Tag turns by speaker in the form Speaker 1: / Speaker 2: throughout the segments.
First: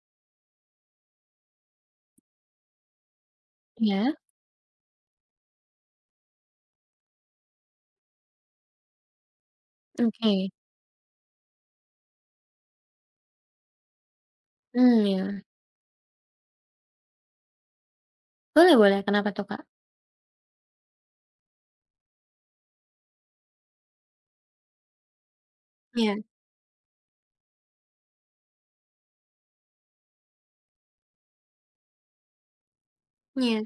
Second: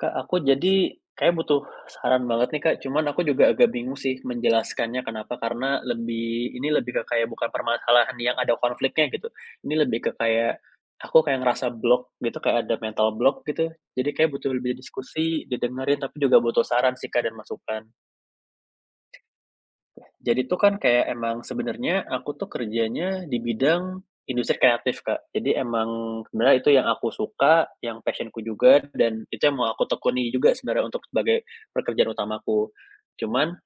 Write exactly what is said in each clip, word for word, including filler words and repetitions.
Speaker 1: Kak, aku jadi kayak butuh saran banget nih, Kak. Cuman aku juga agak bingung
Speaker 2: Iya,
Speaker 1: sih menjelaskannya kenapa, karena lebih ini lebih ke kayak bukan permasalahan yang ada konfliknya gitu. Ini lebih ke
Speaker 2: oke.
Speaker 1: kayak aku kayak ngerasa block gitu, kayak ada mental block gitu. Jadi kayak butuh lebih
Speaker 2: Mmm, ya.
Speaker 1: diskusi, didengerin, tapi juga butuh saran sih, Kak, dan masukan.
Speaker 2: Boleh boleh, kenapa tuh, Kak?
Speaker 1: Jadi tuh kan kayak emang sebenarnya aku tuh kerjanya di bidang industri kreatif, Kak. Jadi
Speaker 2: Iya
Speaker 1: emang sebenarnya itu yang aku suka, yang passionku juga, dan itu yang mau aku tekuni juga sebenarnya untuk sebagai pekerjaan utamaku. Cuman
Speaker 2: iya.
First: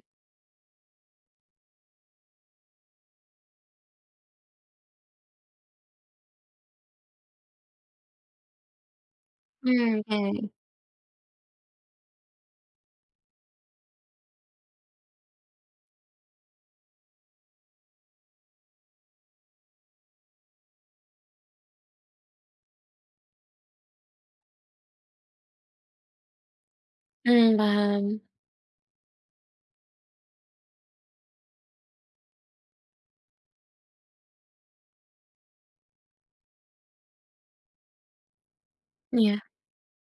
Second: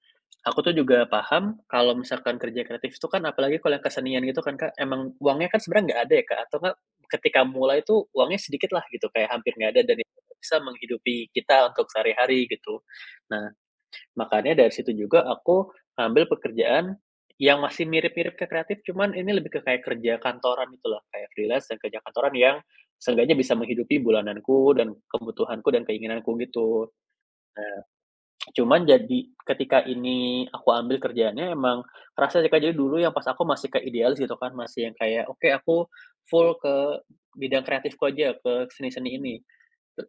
Speaker 1: aku tuh juga paham kalau misalkan kerja kreatif itu kan apalagi kalau yang kesenian gitu kan, Kak, emang uangnya kan sebenarnya nggak ada ya, Kak, atau nggak ketika mulai itu uangnya sedikit lah gitu, kayak hampir nggak ada
Speaker 2: Mmm,
Speaker 1: dan itu
Speaker 2: oke.
Speaker 1: bisa menghidupi kita untuk sehari-hari gitu. Nah, makanya dari situ juga aku ambil pekerjaan yang masih mirip-mirip ke kreatif, cuman ini lebih ke kayak kerja kantoran gitu loh, kayak freelance dan kerja kantoran yang seenggaknya bisa menghidupi bulananku dan kebutuhanku dan keinginanku gitu.
Speaker 2: Mmm, paham.
Speaker 1: Cuman jadi ketika ini aku ambil kerjaannya emang kerasa sih, Kak, jadi dulu yang pas aku masih ke idealis gitu kan, masih yang kayak, "Oke, aku full ke bidang kreatifku aja, ke seni-seni ini."
Speaker 2: Iya.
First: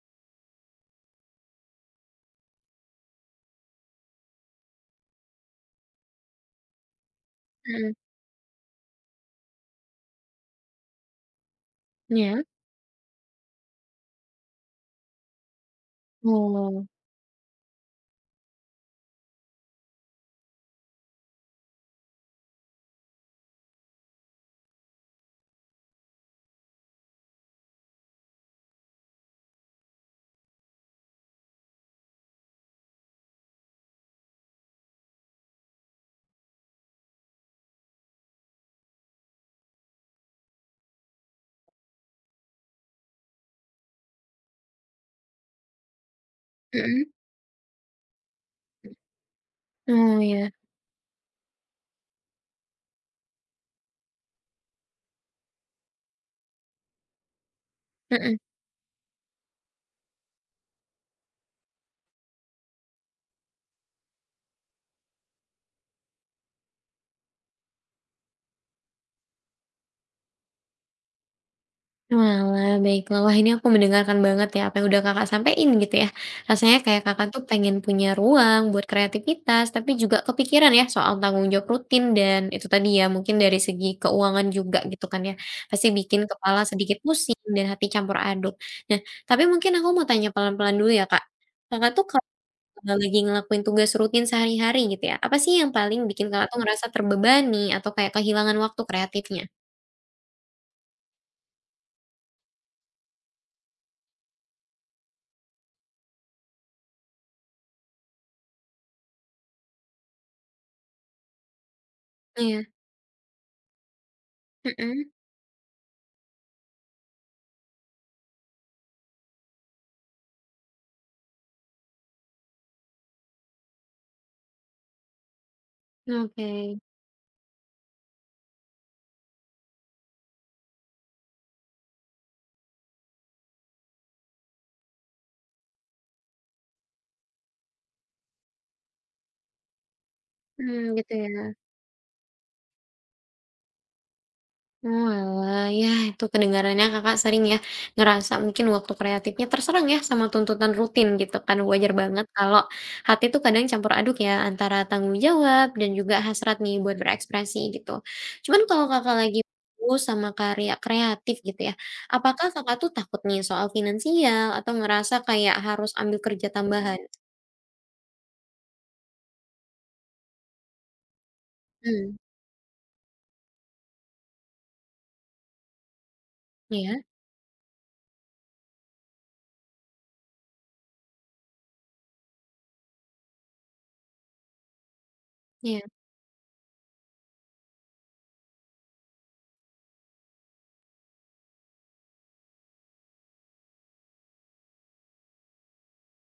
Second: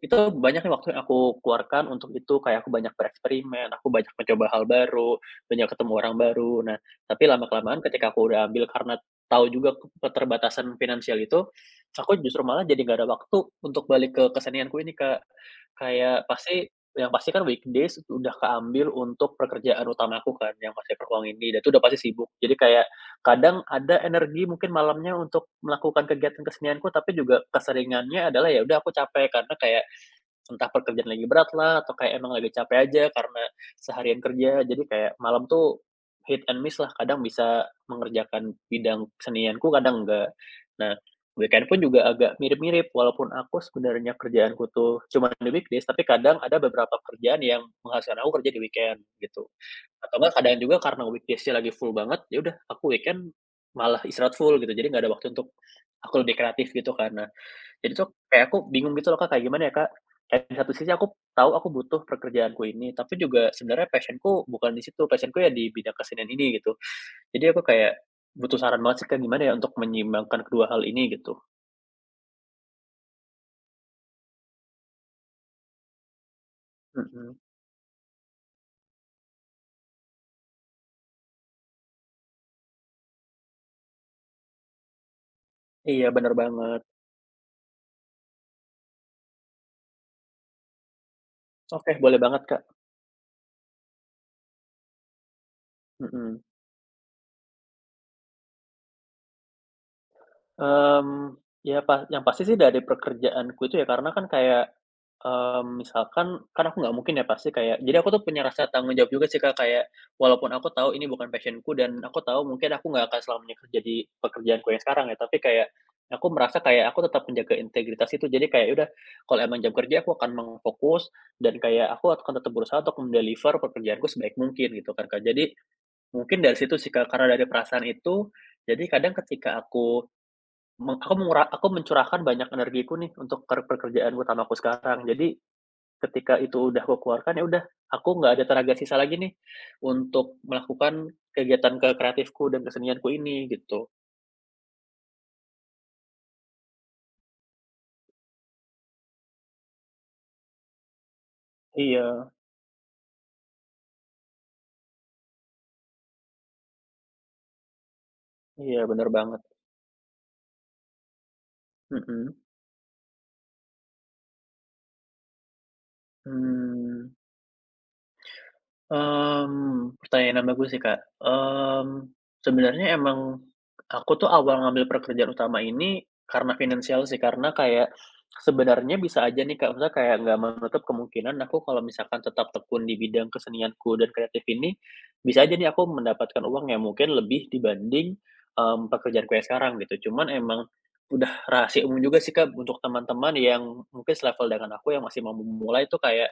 Speaker 1: Itu banyaknya waktu yang aku keluarkan untuk itu, kayak aku banyak bereksperimen, aku banyak mencoba hal baru, banyak ketemu orang baru. Nah, tapi lama-kelamaan
Speaker 2: Mhm.
Speaker 1: ketika aku udah ambil karena tahu juga ke keterbatasan finansial itu, aku justru
Speaker 2: Iya?
Speaker 1: malah jadi nggak ada waktu untuk balik ke kesenianku ini, Kak. Kayak pasti
Speaker 2: Oh.
Speaker 1: yang pasti kan weekdays udah keambil untuk pekerjaan utamaku kan, yang masih peruang ini, dan itu udah pasti sibuk. Jadi kayak kadang ada energi mungkin malamnya untuk melakukan kegiatan kesenianku, tapi juga keseringannya adalah ya udah aku capek karena kayak entah pekerjaan lagi berat lah, atau kayak emang lagi capek aja karena seharian kerja. Jadi kayak malam tuh hit and miss lah, kadang bisa mengerjakan bidang kesenianku, kadang enggak. Nah, weekend pun juga agak mirip-mirip, walaupun aku sebenarnya kerjaanku tuh cuma di weekdays, tapi kadang ada beberapa
Speaker 2: Mhm.
Speaker 1: kerjaan yang menghasilkan aku kerja di weekend, gitu. Atau
Speaker 2: Oh,
Speaker 1: enggak
Speaker 2: iya.
Speaker 1: kadang juga karena weekdays-nya lagi full banget, ya udah aku weekend malah istirahat full gitu, jadi nggak ada waktu untuk aku lebih kreatif gitu kan. Nah, jadi tuh
Speaker 2: Mhm.
Speaker 1: kayak aku bingung gitu loh, Kak, kayak gimana ya, Kak, kayak di satu sisi aku tahu aku butuh pekerjaanku ini, tapi juga sebenarnya passion-ku bukan di situ, passion-ku ya di bidang kesenian ini gitu. Jadi aku kayak butuh saran banget sih, Kak, gimana ya untuk menyeimbangkan kedua hal ini gitu.
Speaker 2: Walah, baiklah. Wah, ini aku mendengarkan banget ya apa yang udah Kakak sampein gitu ya. Rasanya kayak Kakak
Speaker 1: Mhm,
Speaker 2: tuh pengen punya ruang buat kreativitas, tapi juga kepikiran ya soal tanggung jawab rutin dan itu tadi ya mungkin dari segi keuangan juga gitu kan ya. Pasti
Speaker 1: iya
Speaker 2: bikin
Speaker 1: bener
Speaker 2: kepala
Speaker 1: banget.
Speaker 2: sedikit pusing dan hati campur aduk. Nah, tapi mungkin aku mau tanya pelan-pelan dulu ya, Kak. Kakak
Speaker 1: Oke
Speaker 2: tuh
Speaker 1: boleh banget, Kak,
Speaker 2: kalau lagi ngelakuin tugas rutin sehari-hari gitu ya, apa sih yang paling bikin
Speaker 1: mhm.
Speaker 2: Kakak tuh ngerasa terbebani atau kayak kehilangan waktu kreatifnya?
Speaker 1: Mmm, ya pa yang pasti sih dari pekerjaanku itu ya karena kan kayak, mmm, misalkan kan aku nggak mungkin ya pasti kayak jadi aku tuh punya rasa tanggung jawab juga sih, Kak, kayak walaupun aku tahu ini bukan passion-ku dan aku tahu
Speaker 2: Iya.
Speaker 1: mungkin aku nggak akan selamanya kerja di pekerjaanku yang sekarang
Speaker 2: Mhm.
Speaker 1: ya, tapi kayak aku merasa kayak aku tetap menjaga integritas itu. Jadi kayak ya udah kalau emang jam kerja aku akan meng dan kayak aku akan tetap berusaha untuk mendeliver pekerjaanku sebaik mungkin gitu kan, Kak. Jadi mungkin
Speaker 2: Oke.
Speaker 1: dari situ sih, Kak, karena dari perasaan itu, jadi kadang ketika aku Me aku mengura aku mencurahkan banyak energiku nih untuk per pekerjaan utamaku sekarang. Jadi ketika itu udah aku keluarkan, ya udah, aku nggak ada tenaga sisa lagi nih untuk
Speaker 2: Mmm,
Speaker 1: melakukan
Speaker 2: gitu ya.
Speaker 1: kegiatan ke kreatifku dan kesenianku ini gitu.
Speaker 2: Oalah, yah itu kedengarannya Kakak sering ya ngerasa mungkin waktu kreatifnya terserang ya sama tuntutan rutin gitu kan. Wajar banget
Speaker 1: Iya
Speaker 2: kalau hati tuh kadang campur aduk ya antara tanggung jawab dan juga hasrat nih buat berekspresi gitu. Cuman
Speaker 1: iya,
Speaker 2: kalau
Speaker 1: bener
Speaker 2: Kakak lagi
Speaker 1: banget.
Speaker 2: fokus sama karya kreatif gitu ya,
Speaker 1: Mhm,
Speaker 2: apakah Kakak tuh takut nih soal finansial atau ngerasa kayak harus ambil kerja tambahan?
Speaker 1: mmm. Mmm, pertanyaan yang bagus sih, Kak. Mmm,
Speaker 2: Mmm,
Speaker 1: sebenarnya emang aku tuh awal ngambil pekerjaan utama ini karena
Speaker 2: iya
Speaker 1: finansial sih, karena kayak sebenarnya bisa aja nih, Kak, maksudnya kayak nggak menutup kemungkinan aku kalau misalkan tetap tekun di bidang kesenianku dan kreatif ini, bisa aja nih
Speaker 2: iya.
Speaker 1: aku mendapatkan uang yang mungkin lebih dibanding, mmm, pekerjaanku yang sekarang gitu. Cuman emang udah rahasia umum juga sih, Kak, untuk teman-teman yang mungkin selevel dengan aku yang masih mau memulai tuh kayak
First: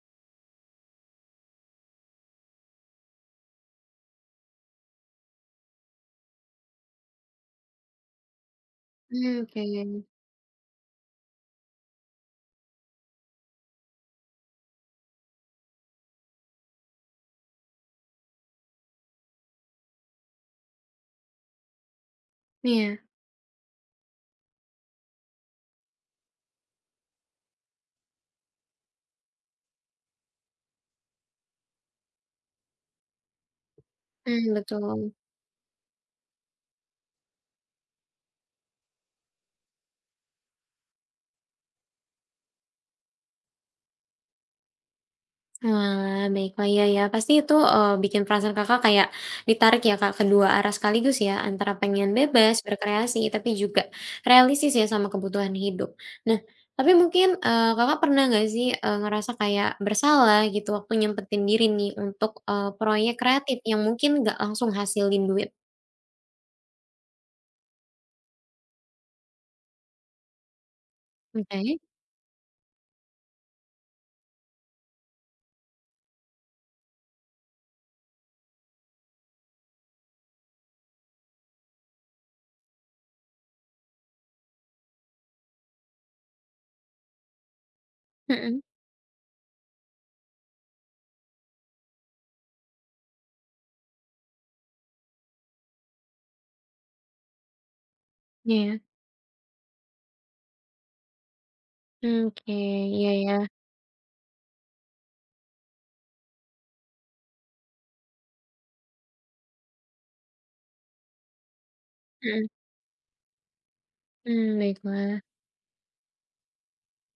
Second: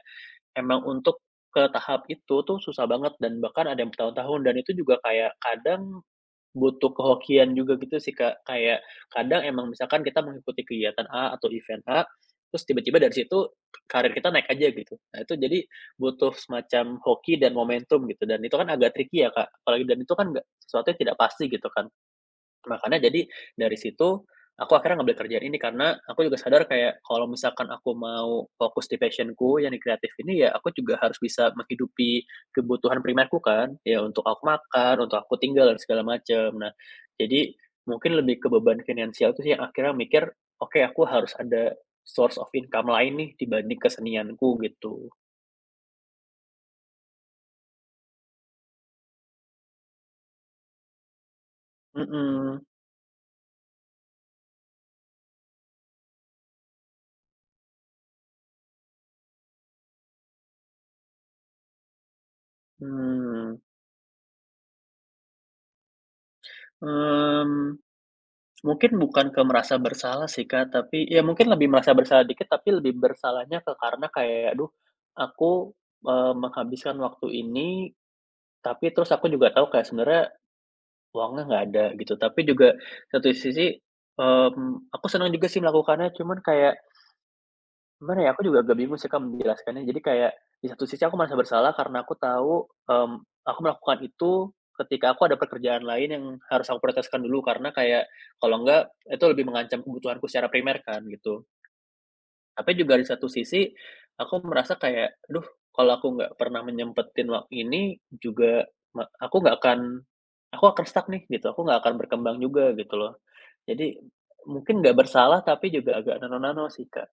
Speaker 1: emang untuk ke tahap itu tuh susah banget dan bahkan ada yang bertahun-tahun dan itu juga kayak kadang butuh kehokian juga gitu sih, Kak. Kayak
Speaker 2: Mmm,
Speaker 1: kadang
Speaker 2: oke.
Speaker 1: emang misalkan kita mengikuti kegiatan A atau event A, terus tiba-tiba dari situ karir kita naik aja gitu. Nah itu jadi butuh semacam hoki dan momentum gitu dan itu kan agak tricky ya, Kak, apalagi dan itu kan nggak sesuatu yang tidak pasti gitu kan.
Speaker 2: Iya,
Speaker 1: Makanya jadi dari situ, aku akhirnya ngambil kerjaan ini karena aku juga sadar kayak kalau misalkan aku mau fokus di passion yang di kreatif ini ya aku juga harus bisa menghidupi kebutuhan primerku kan, ya untuk aku
Speaker 2: mmm,
Speaker 1: makan,
Speaker 2: betul.
Speaker 1: untuk aku tinggal dan segala macam. Nah, jadi mungkin lebih ke beban finansial itu sih yang akhirnya mikir, "Oke, aku harus ada source of income lain nih dibanding kesenianku," gitu.
Speaker 2: Nah, baiklah, ya, ya. Pasti itu, eee, bikin perasaan Kakak kayak ditarik ya, Kak, kedua arah sekaligus ya, antara pengen bebas
Speaker 1: Mhm,
Speaker 2: berkreasi, tapi juga realistis ya sama kebutuhan hidup. Nah, tapi mungkin, eee, Kakak pernah nggak sih, eee, ngerasa kayak bersalah gitu waktu nyempetin diri nih untuk, eee, proyek kreatif
Speaker 1: mmm,
Speaker 2: yang mungkin nggak langsung hasilin duit?
Speaker 1: mmm. Mungkin bukan ke merasa bersalah sih, Kak, tapi ya mungkin lebih
Speaker 2: Oke,
Speaker 1: merasa bersalah dikit, tapi lebih bersalahnya ke karena kayak, "Aduh, aku, eee, menghabiskan waktu ini," tapi terus aku juga tahu kayak sebenarnya uangnya nggak ada gitu. Tapi juga satu sisi, mmm, aku senang juga sih melakukannya, cuman kayak gimana ya, aku
Speaker 2: mhm,
Speaker 1: juga agak bingung sih, Kak, menjelaskannya. Jadi kayak di satu sisi aku merasa bersalah karena aku tahu, mmm, aku melakukan itu ketika aku ada pekerjaan lain yang harus aku prioritaskan dulu karena kayak kalau
Speaker 2: iya,
Speaker 1: enggak itu lebih mengancam kebutuhanku secara primer kan gitu.
Speaker 2: mmm, oke,
Speaker 1: Tapi juga di
Speaker 2: iya
Speaker 1: satu
Speaker 2: ya,
Speaker 1: sisi aku merasa kayak, "Aduh, kalau aku nggak pernah menyempetin wak ini juga me aku nggak akan aku akan stuck nih," gitu, "aku nggak akan berkembang
Speaker 2: mhm,
Speaker 1: juga," gitu loh. Jadi
Speaker 2: mmm,
Speaker 1: mungkin nggak
Speaker 2: baiklah.
Speaker 1: bersalah tapi juga agak nano-nano sih, Kak.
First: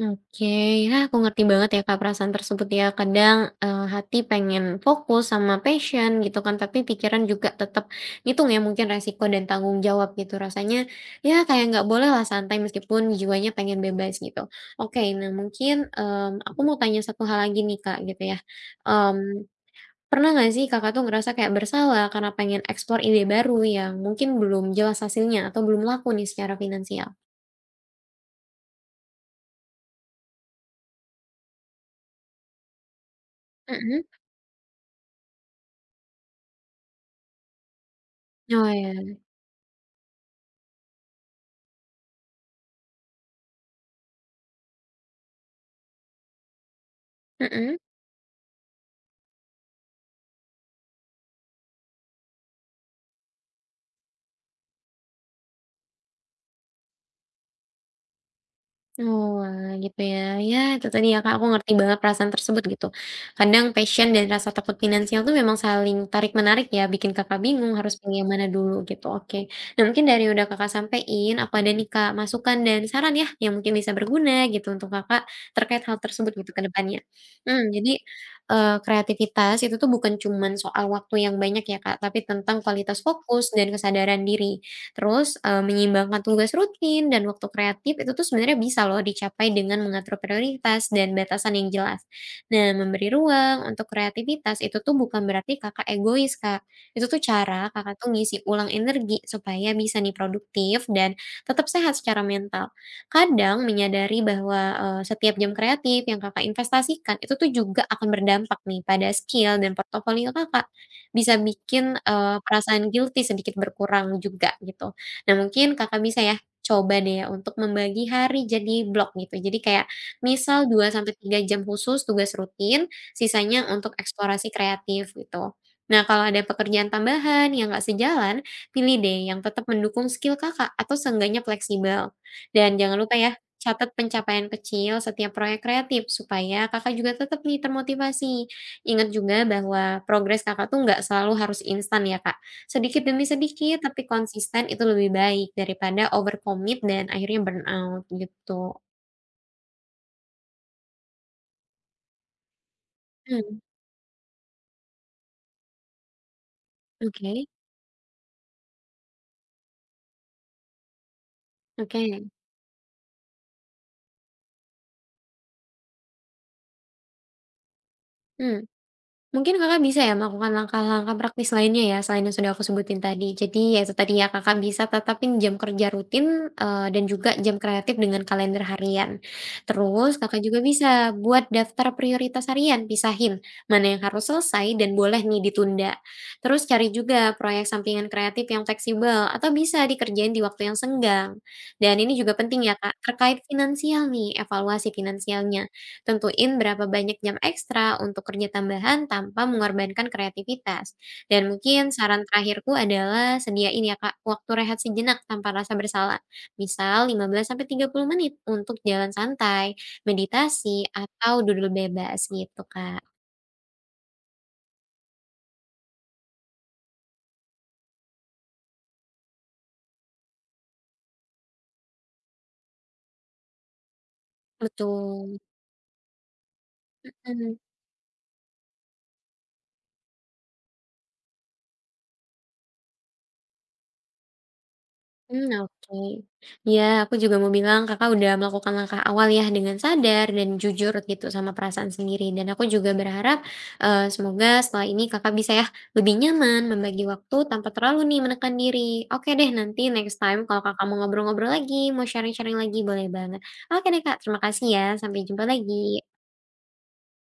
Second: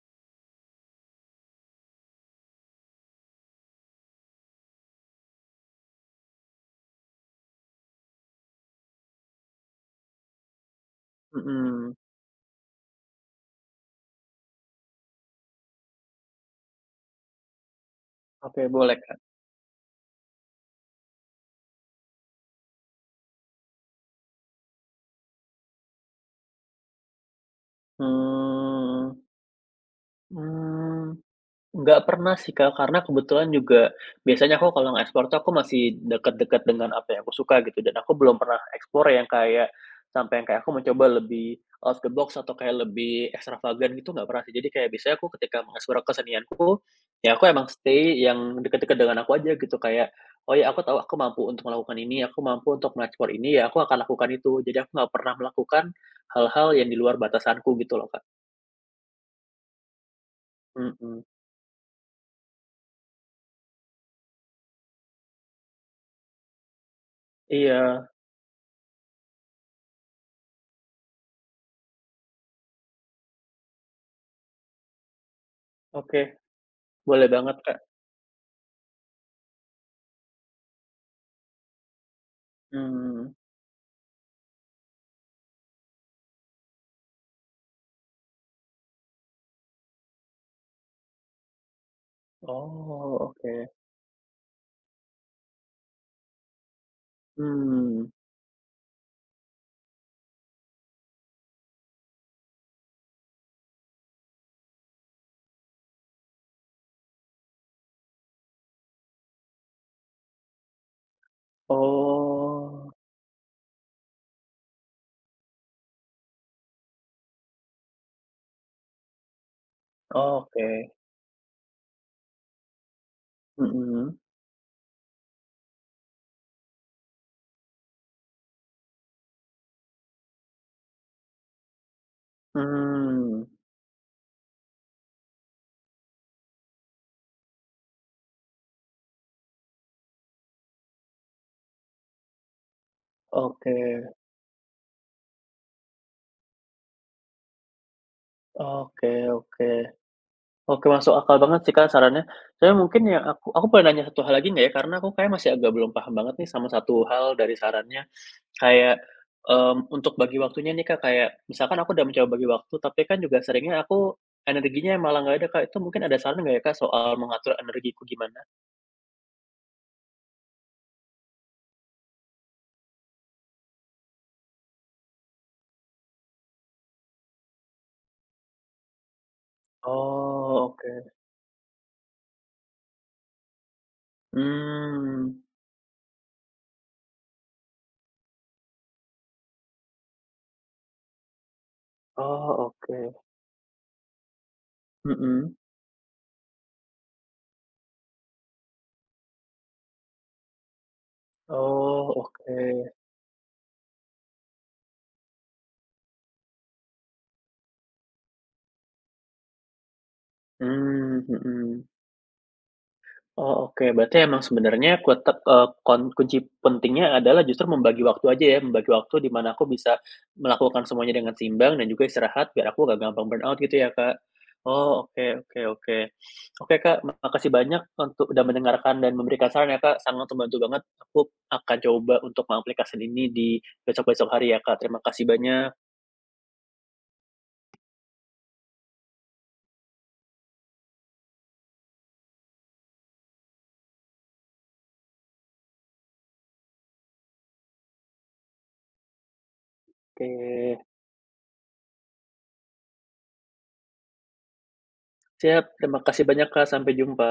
Speaker 2: Oke, ya aku ngerti banget ya, Kak, perasaan tersebut ya. Kadang eh, hati pengen fokus sama passion gitu kan, tapi pikiran juga tetap ngitung ya mungkin resiko dan tanggung jawab gitu. Rasanya ya kayak nggak
Speaker 1: Mhm.
Speaker 2: boleh lah santai meskipun jiwanya pengen bebas gitu. Oke, nah mungkin em, aku mau tanya satu hal lagi nih Kak gitu ya.
Speaker 1: Oke, boleh.
Speaker 2: Em, pernah nggak sih Kakak tuh ngerasa kayak bersalah karena pengen eksplor ide baru yang mungkin belum jelas hasilnya atau belum laku nih secara finansial?
Speaker 1: Eee, mmm, nggak pernah sih, Kak, karena kebetulan juga
Speaker 2: Mm-mm.
Speaker 1: biasanya aku kalau nge-explore tuh aku masih deket-deket dengan apa yang aku suka gitu dan aku belum pernah
Speaker 2: Oh
Speaker 1: explore
Speaker 2: ya.
Speaker 1: yang kayak sampai yang kayak aku mencoba lebih out of the box atau kayak lebih extravagant gitu nggak pernah sih. Jadi kayak biasanya aku ketika mengeksplor kesenianku, ya aku emang
Speaker 2: Mm-mm.
Speaker 1: stay yang deket-deket dengan aku aja gitu kayak, "Oh ya aku tahu aku mampu untuk melakukan ini, aku mampu untuk mengeksplor ini, ya aku akan lakukan itu." Jadi aku nggak pernah melakukan hal-hal yang di luar batasanku gitu loh, Kak.
Speaker 2: Oalah, gitu ya. Ya, itu tadi ya,
Speaker 1: Mhm.
Speaker 2: Kak, aku ngerti banget perasaan tersebut gitu. Kadang passion dan rasa takut finansial tuh memang saling tarik-menarik ya, bikin Kakak bingung harus
Speaker 1: Iya,
Speaker 2: pilih yang mana dulu gitu, oke. Nah, mungkin dari udah Kakak sampein, aku ada nih, Kak, masukan dan saran ya, yang mungkin bisa berguna gitu untuk Kakak terkait hal
Speaker 1: oke.
Speaker 2: tersebut gitu ke depannya.
Speaker 1: Boleh banget,
Speaker 2: Mmm,
Speaker 1: Kak.
Speaker 2: jadi, eee, kreativitas itu tuh bukan cuman soal waktu yang banyak ya, Kak, tapi tentang kualitas
Speaker 1: Mmm.
Speaker 2: fokus dan kesadaran diri. Terus, eee, menyeimbangkan tugas rutin dan waktu kreatif itu tuh sebenarnya bisa loh dicapai dengan mengatur prioritas dan batasan yang jelas. Nah, memberi
Speaker 1: Oh, oke.
Speaker 2: ruang untuk kreativitas itu tuh bukan berarti Kakak egois, Kak. Itu tuh cara Kakak
Speaker 1: Mmm.
Speaker 2: tuh ngisi ulang energi supaya bisa nih produktif dan tetap sehat secara mental. Kadang menyadari bahwa, eee, setiap jam kreatif yang Kakak investasikan itu tuh juga akan berdampak nih pada skill dan portofolio Kakak bisa bikin, eee, perasaan
Speaker 1: Oh,
Speaker 2: guilty sedikit berkurang juga gitu. Nah mungkin Kakak bisa ya, coba deh ya untuk membagi hari jadi blok gitu. Jadi kayak misal
Speaker 1: oke.
Speaker 2: dua sampai tiga jam khusus tugas rutin, sisanya untuk
Speaker 1: Mhm.
Speaker 2: eksplorasi kreatif gitu. Nah, kalau ada pekerjaan tambahan yang nggak sejalan, pilih deh yang tetap mendukung skill Kakak atau seenggaknya fleksibel. Dan jangan lupa ya,
Speaker 1: Mmm.
Speaker 2: catat pencapaian kecil setiap proyek kreatif supaya Kakak juga tetap nih termotivasi. Ingat juga bahwa progres Kakak tuh nggak selalu harus instan ya, Kak. Sedikit demi
Speaker 1: Oke.
Speaker 2: sedikit tapi konsisten itu lebih baik daripada overcommit dan akhirnya burnout gitu.
Speaker 1: Oke oke. Oke, masuk akal banget sih, Kak, sarannya. Saya mungkin yang aku
Speaker 2: Hmm.
Speaker 1: aku boleh nanya satu hal lagi nggak ya? Karena aku kayak masih agak belum paham banget nih sama satu
Speaker 2: oke
Speaker 1: hal dari sarannya. Kayak, mmm, untuk bagi waktunya nih, Kak, kayak misalkan aku udah
Speaker 2: oke,
Speaker 1: mencoba bagi waktu, tapi kan juga seringnya aku energinya malah nggak ada, Kak. Itu mungkin ada saran nggak ya, Kak, soal mengatur energiku gimana?
Speaker 2: Hmm. Mungkin Kakak bisa ya melakukan langkah-langkah praktis lainnya ya, selain yang sudah aku sebutin tadi. Jadi ya itu tadi ya, Kakak bisa tetapin jam kerja rutin, eee, dan juga jam kreatif dengan kalender harian. Terus Kakak juga
Speaker 1: Oh, oke.
Speaker 2: bisa buat daftar prioritas harian, pisahin mana yang harus selesai dan boleh
Speaker 1: Hmm.
Speaker 2: nih ditunda. Terus cari juga proyek sampingan kreatif yang fleksibel atau bisa dikerjain di waktu yang senggang. Dan ini juga
Speaker 1: Oh,
Speaker 2: penting ya,
Speaker 1: oke.
Speaker 2: Kak, terkait finansial nih, evaluasi
Speaker 1: Mhm.
Speaker 2: finansialnya. Tentuin berapa banyak jam ekstra untuk kerja tambahan tanpa mengorbankan kreativitas. Dan mungkin
Speaker 1: Oh,
Speaker 2: saran
Speaker 1: oke.
Speaker 2: terakhirku adalah sediain ya Kak waktu rehat sejenak tanpa rasa bersalah. Misal lima belas sampai tiga puluh menit untuk jalan santai, meditasi,
Speaker 1: Mmm,
Speaker 2: atau duduk
Speaker 1: mhm.
Speaker 2: bebas gitu, Kak.
Speaker 1: Oh, oke. Berarti emang sebenarnya kutek eee, kon kunci pentingnya adalah justru membagi waktu aja ya, membagi waktu di mana aku bisa melakukan semuanya dengan seimbang dan juga istirahat biar aku nggak gampang burnout gitu ya, Kak? Oh, oke
Speaker 2: Betul.
Speaker 1: oke oke. Oke, Kak, makasih
Speaker 2: Mm.
Speaker 1: banyak untuk udah mendengarkan dan memberikan saran ya, Kak, sangat membantu banget. Aku akan coba untuk mengaplikasikan ini di besok-besok hari ya, Kak. Terima kasih
Speaker 2: Hmm,
Speaker 1: banyak.
Speaker 2: oke. ya aku juga mau bilang Kakak udah melakukan langkah awal ya dengan sadar dan jujur gitu sama perasaan sendiri, dan aku juga berharap, eee, semoga setelah ini Kakak bisa ya lebih nyaman membagi waktu tanpa terlalu nih menekan diri. Oke deh, nanti next time kalau Kakak
Speaker 1: Oke.
Speaker 2: mau ngobrol-ngobrol lagi, mau sharing-sharing lagi, boleh banget. Oke deh Kak, terima kasih ya, sampai jumpa
Speaker 1: Siap, terima
Speaker 2: lagi.
Speaker 1: kasih banyak, Kak. Sampai jumpa.